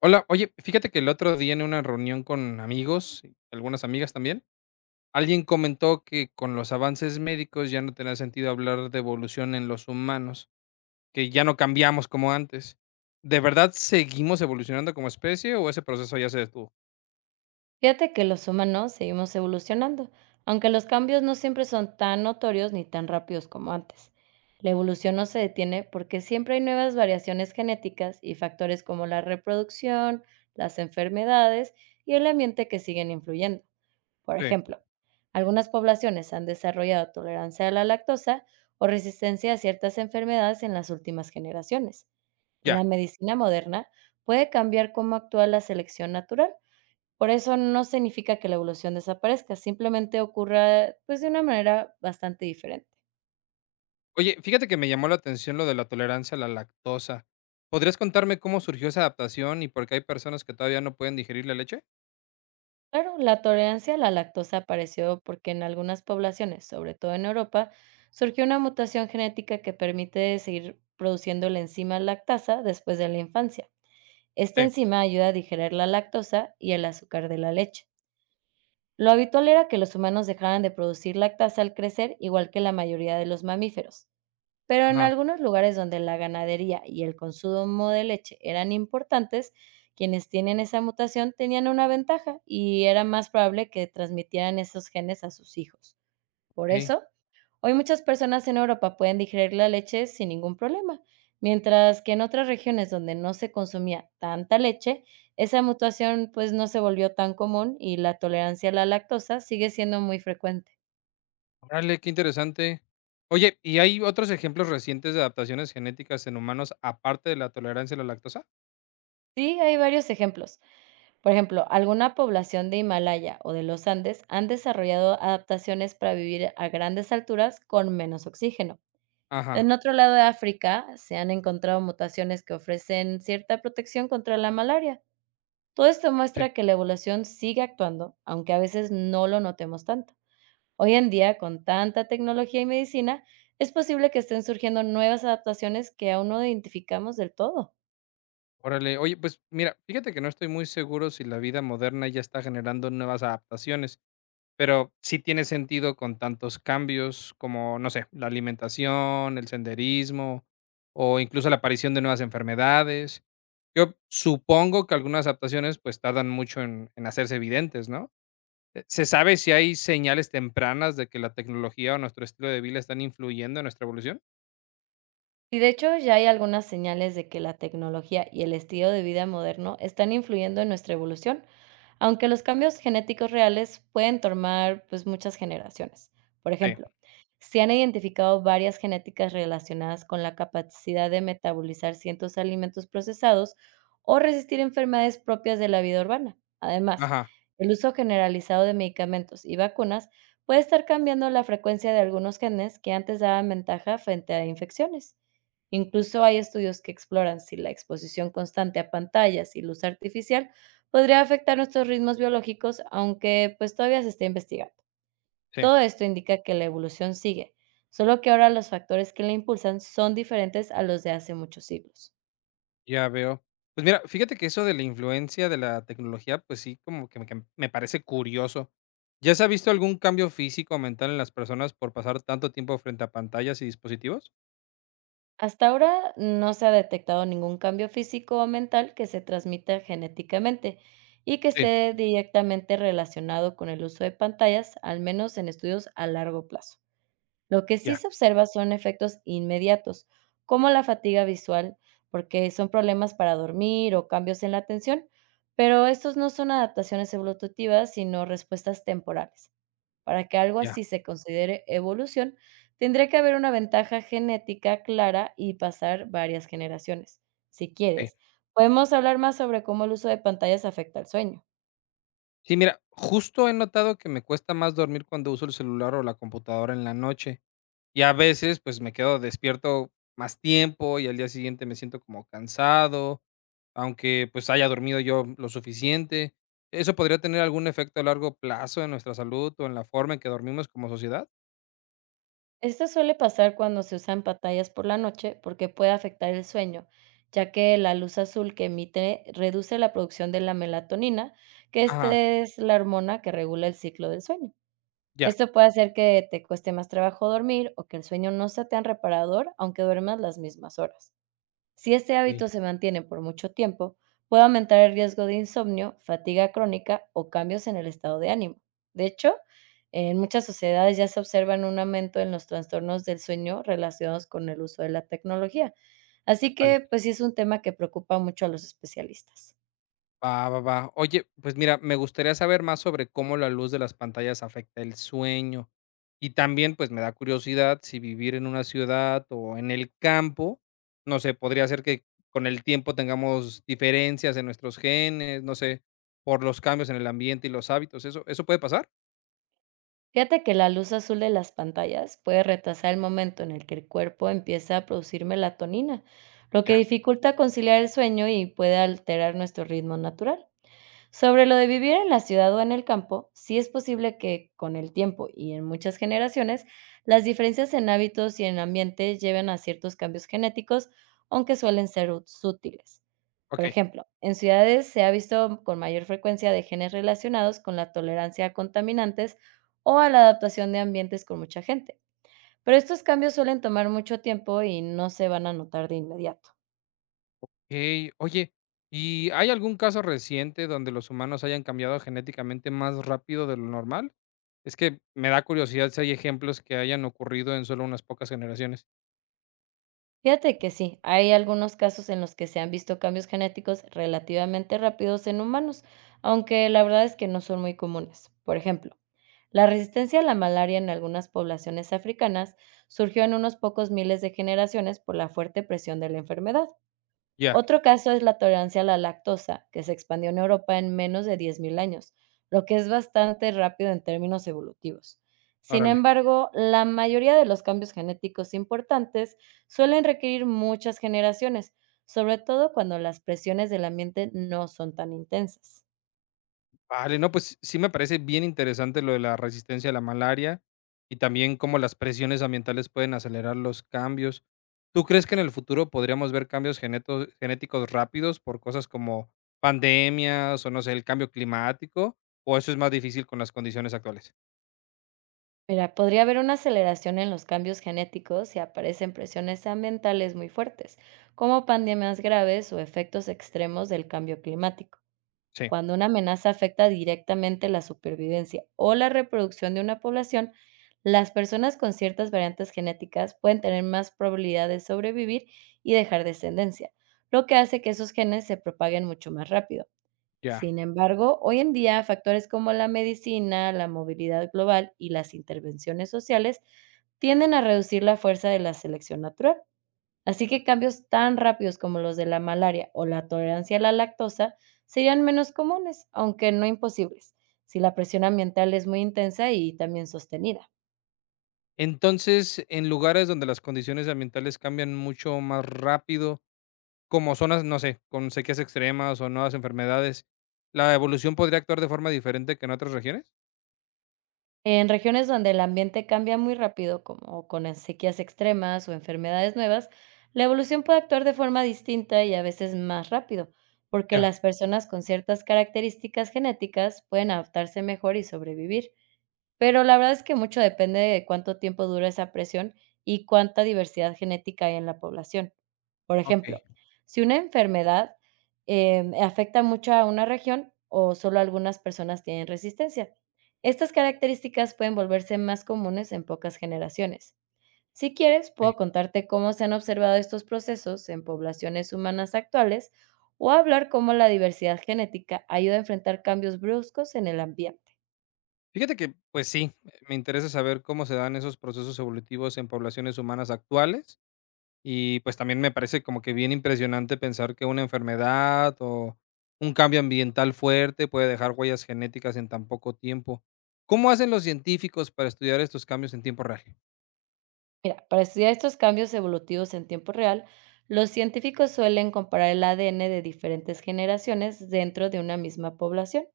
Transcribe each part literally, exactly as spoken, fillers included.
Hola, oye, fíjate que el otro día en una reunión con amigos, y algunas amigas también, alguien comentó que con los avances médicos ya no tenía sentido hablar de evolución en los humanos, que ya no cambiamos como antes. ¿De verdad seguimos evolucionando como especie o ese proceso ya se detuvo? Fíjate que los humanos seguimos evolucionando, aunque los cambios no siempre son tan notorios ni tan rápidos como antes. La evolución no se detiene porque siempre hay nuevas variaciones genéticas y factores como la reproducción, las enfermedades y el ambiente que siguen influyendo. Por Sí. ejemplo, algunas poblaciones han desarrollado tolerancia a la lactosa o resistencia a ciertas enfermedades en las últimas generaciones. Ya. La medicina moderna puede cambiar cómo actúa la selección natural, por eso no significa que la evolución desaparezca, simplemente ocurra, pues, de una manera bastante diferente. Oye, fíjate que me llamó la atención lo de la tolerancia a la lactosa. ¿Podrías contarme cómo surgió esa adaptación y por qué hay personas que todavía no pueden digerir la leche? Claro, la tolerancia a la lactosa apareció porque en algunas poblaciones, sobre todo en Europa, surgió una mutación genética que permite seguir produciendo la enzima lactasa después de la infancia. Esta Sí. enzima ayuda a digerir la lactosa y el azúcar de la leche. Lo habitual era que los humanos dejaran de producir lactasa al crecer, igual que la mayoría de los mamíferos. Pero en Ajá. algunos lugares donde la ganadería y el consumo de leche eran importantes, quienes tienen esa mutación tenían una ventaja y era más probable que transmitieran esos genes a sus hijos. Por Ok. eso, hoy muchas personas en Europa pueden digerir la leche sin ningún problema, mientras que en otras regiones donde no se consumía tanta leche, esa mutación pues no se volvió tan común y la tolerancia a la lactosa sigue siendo muy frecuente. Órale, qué interesante. Oye, ¿y hay otros ejemplos recientes de adaptaciones genéticas en humanos aparte de la tolerancia a la lactosa? Sí, hay varios ejemplos. Por ejemplo, alguna población de Himalaya o de los Andes han desarrollado adaptaciones para vivir a grandes alturas con menos oxígeno. Ajá, En otro lado de África se han encontrado mutaciones que ofrecen cierta protección contra la malaria. Todo esto sí. muestra que la evolución sigue actuando, aunque a veces no lo notemos tanto. Hoy en día, con tanta tecnología y medicina, es posible que estén surgiendo nuevas adaptaciones que aún no identificamos del todo. Órale, oye, pues mira, fíjate que no estoy muy seguro si la vida moderna ya está generando nuevas adaptaciones, pero sí tiene sentido con tantos cambios como, no sé, la alimentación, el senderismo o incluso la aparición de nuevas enfermedades. Yo supongo que algunas adaptaciones pues tardan mucho en, en hacerse evidentes, ¿no? Eh, ¿Se sabe si hay señales tempranas de que la tecnología o nuestro estilo de vida están influyendo en nuestra evolución? Y de hecho, ya hay algunas señales de que la tecnología y el estilo de vida moderno están influyendo en nuestra evolución, aunque los cambios genéticos reales pueden tomar pues muchas generaciones. Por Sí, ejemplo, se han identificado varias genéticas relacionadas con la capacidad de metabolizar ciertos alimentos procesados o resistir enfermedades propias de la vida urbana. Además, ajá, el uso generalizado de medicamentos y vacunas puede estar cambiando la frecuencia de algunos genes que antes daban ventaja frente a infecciones. Incluso hay estudios que exploran si la exposición constante a pantallas y luz artificial podría afectar nuestros ritmos biológicos, aunque pues todavía se está investigando. sí, Todo esto indica que la evolución sigue, solo que ahora los factores que la impulsan son diferentes a los de hace muchos siglos. ya veo. Pues mira, fíjate que eso de la influencia de la tecnología, pues sí, como que me, que me parece curioso. ¿Ya se ha visto algún cambio físico o mental en las personas por pasar tanto tiempo frente a pantallas y dispositivos? Hasta ahora no se ha detectado ningún cambio físico o mental que se transmita genéticamente y que Sí, esté directamente relacionado con el uso de pantallas, al menos en estudios a largo plazo. Lo que sí ya, se observa son efectos inmediatos, como la fatiga visual, porque son problemas para dormir o cambios en la atención, pero estos no son adaptaciones evolutivas, sino respuestas temporales. Para que algo ya, así se considere evolución, tendría que haber una ventaja genética clara y pasar varias generaciones. Si sí. quieres, podemos hablar más sobre cómo el uso de pantallas afecta al sueño. Sí, mira, justo he notado que me cuesta más dormir cuando uso el celular o la computadora en la noche. Y a veces, pues, me quedo despierto más tiempo y al día siguiente me siento como cansado, aunque, pues, haya dormido yo lo suficiente. ¿Eso podría tener algún efecto a largo plazo en nuestra salud o en la forma en que dormimos como sociedad? Esto suele pasar cuando se usan pantallas por la noche, porque puede afectar el sueño, ya que la luz azul que emite reduce la producción de la melatonina, que esta Ajá, es la hormona que regula el ciclo del sueño. ya, Esto puede hacer que te cueste más trabajo dormir o que el sueño no sea tan reparador aunque duermas las mismas horas. Si este ey, hábito se mantiene por mucho tiempo, puede aumentar el riesgo de insomnio, fatiga crónica o cambios en el estado de ánimo. De hecho, en muchas sociedades ya se observan un aumento en los trastornos del sueño relacionados con el uso de la tecnología. Así vale. que, pues sí, es un tema que preocupa mucho a los especialistas. Va, va, va. Oye, pues mira, me gustaría saber más sobre cómo la luz de las pantallas afecta el sueño. Y también, pues me da curiosidad si vivir en una ciudad o en el campo, no sé, podría ser que con el tiempo tengamos diferencias en nuestros genes, no sé, por los cambios en el ambiente y los hábitos. ¿Eso, eso puede pasar? Fíjate que la luz azul de las pantallas puede retrasar el momento en el que el cuerpo empieza a producir melatonina, lo que Ya, dificulta conciliar el sueño y puede alterar nuestro ritmo natural. Sobre lo de vivir en la ciudad o en el campo, sí es posible que con el tiempo y en muchas generaciones, las diferencias en hábitos y en ambiente lleven a ciertos cambios genéticos, aunque suelen ser ut- sutiles. Por ok. ejemplo, en ciudades se ha visto con mayor frecuencia de genes relacionados con la tolerancia a contaminantes o a la adaptación de ambientes con mucha gente. Pero estos cambios suelen tomar mucho tiempo y no se van a notar de inmediato. Okey. Oye, ¿y hay algún caso reciente donde los humanos hayan cambiado genéticamente más rápido de lo normal? Es que me da curiosidad si hay ejemplos que hayan ocurrido en solo unas pocas generaciones. Fíjate que sí, hay algunos casos en los que se han visto cambios genéticos relativamente rápidos en humanos, aunque la verdad es que no son muy comunes. Por ejemplo, la resistencia a la malaria en algunas poblaciones africanas surgió en unos pocos miles de generaciones por la fuerte presión de la enfermedad. Ya. Otro caso es la tolerancia a la lactosa, que se expandió en Europa en menos de diez mil años, lo que es bastante rápido en términos evolutivos. Sin Órale. embargo, la mayoría de los cambios genéticos importantes suelen requerir muchas generaciones, sobre todo cuando las presiones del ambiente no son tan intensas. Vale, no, pues sí me parece bien interesante lo de la resistencia a la malaria y también cómo las presiones ambientales pueden acelerar los cambios. ¿Tú crees que en el futuro podríamos ver cambios geneto genéticos rápidos por cosas como pandemias o, no sé, el cambio climático? ¿O eso es más difícil con las condiciones actuales? Mira, podría haber una aceleración en los cambios genéticos si aparecen presiones ambientales muy fuertes, como pandemias graves o efectos extremos del cambio climático. Sí, Cuando una amenaza afecta directamente la supervivencia o la reproducción de una población, las personas con ciertas variantes genéticas pueden tener más probabilidad de sobrevivir y dejar descendencia, lo que hace que esos genes se propaguen mucho más rápido. ya. Sin embargo, hoy en día factores como la medicina, la movilidad global y las intervenciones sociales tienden a reducir la fuerza de la selección natural. Así que cambios tan rápidos como los de la malaria o la tolerancia a la lactosa serían menos comunes, aunque no imposibles, si la presión ambiental es muy intensa y también sostenida. Entonces, en lugares donde las condiciones ambientales cambian mucho más rápido, como zonas, no sé, con sequías extremas o nuevas enfermedades, ¿la evolución podría actuar de forma diferente que en otras regiones? En regiones donde el ambiente cambia muy rápido, como con las sequías extremas o enfermedades nuevas, la evolución puede actuar de forma distinta y a veces más rápido, porque Ya, las personas con ciertas características genéticas pueden adaptarse mejor y sobrevivir. Pero la verdad es que mucho depende de cuánto tiempo dura esa presión y cuánta diversidad genética hay en la población. Por ok, ejemplo, si una enfermedad, em, afecta mucho a una región o solo algunas personas tienen resistencia. Estas características pueden volverse más comunes en pocas generaciones. Si quieres, ok. puedo contarte cómo se han observado estos procesos en poblaciones humanas actuales o hablar cómo la diversidad genética ayuda a enfrentar cambios bruscos en el ambiente. Fíjate que, pues sí, me interesa saber cómo se dan esos procesos evolutivos en poblaciones humanas actuales. Y pues también me parece como que bien impresionante pensar que una enfermedad o un cambio ambiental fuerte puede dejar huellas genéticas en tan poco tiempo. ¿Cómo hacen los científicos para estudiar estos cambios en tiempo real? Mira, para estudiar estos cambios evolutivos en tiempo real, los científicos suelen comparar el A D N de diferentes generaciones dentro de una misma población,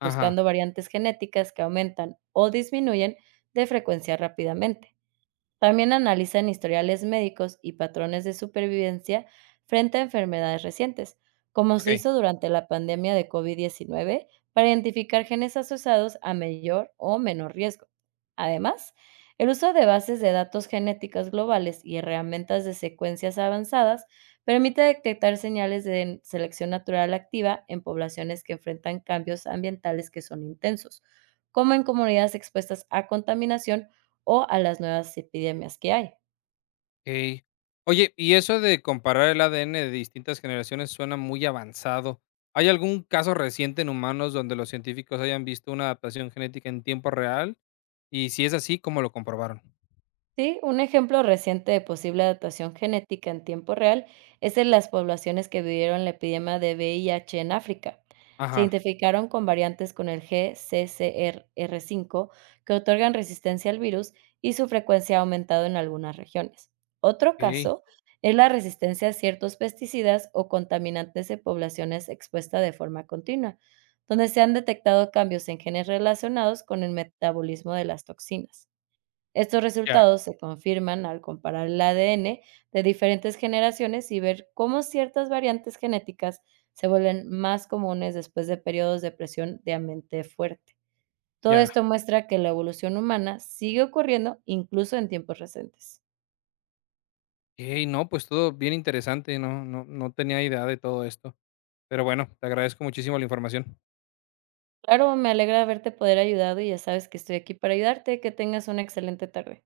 Ajá, buscando variantes genéticas que aumentan o disminuyen de frecuencia rápidamente. También analizan historiales médicos y patrones de supervivencia frente a enfermedades recientes, como se ok. hizo durante la pandemia de COVID diecinueve, para identificar genes asociados a mayor o menor riesgo. Además, el uso de bases de datos genéticas globales y herramientas de secuencias avanzadas permite detectar señales de selección natural activa en poblaciones que enfrentan cambios ambientales que son intensos, como en comunidades expuestas a contaminación o a las nuevas epidemias que hay. Ok. Oye, y eso de comparar el A D N de distintas generaciones suena muy avanzado. ¿Hay algún caso reciente en humanos donde los científicos hayan visto una adaptación genética en tiempo real? Y si es así, ¿cómo lo comprobaron? Sí, un ejemplo reciente de posible adaptación genética en tiempo real es en las poblaciones que vivieron la epidemia de V I H en África. Se Ajá, identificaron con variantes con el G C C R cinco que otorgan resistencia al virus y su frecuencia ha aumentado en algunas regiones. Otro ok, caso es la resistencia a ciertos pesticidas o contaminantes en poblaciones expuestas de forma continua, donde se han detectado cambios en genes relacionados con el metabolismo de las toxinas. Estos ya, resultados se confirman al comparar el A D N de diferentes generaciones y ver cómo ciertas variantes genéticas se vuelven más comunes después de periodos de presión de ambiente fuerte. Todo ya. esto muestra que la evolución humana sigue ocurriendo incluso en tiempos recientes. Ey, no, pues todo bien interesante, no, no, no tenía idea de todo esto. Pero bueno, te agradezco muchísimo la información. Claro, me alegra haberte poder ayudado y ya sabes que estoy aquí para ayudarte. Que tengas una excelente tarde.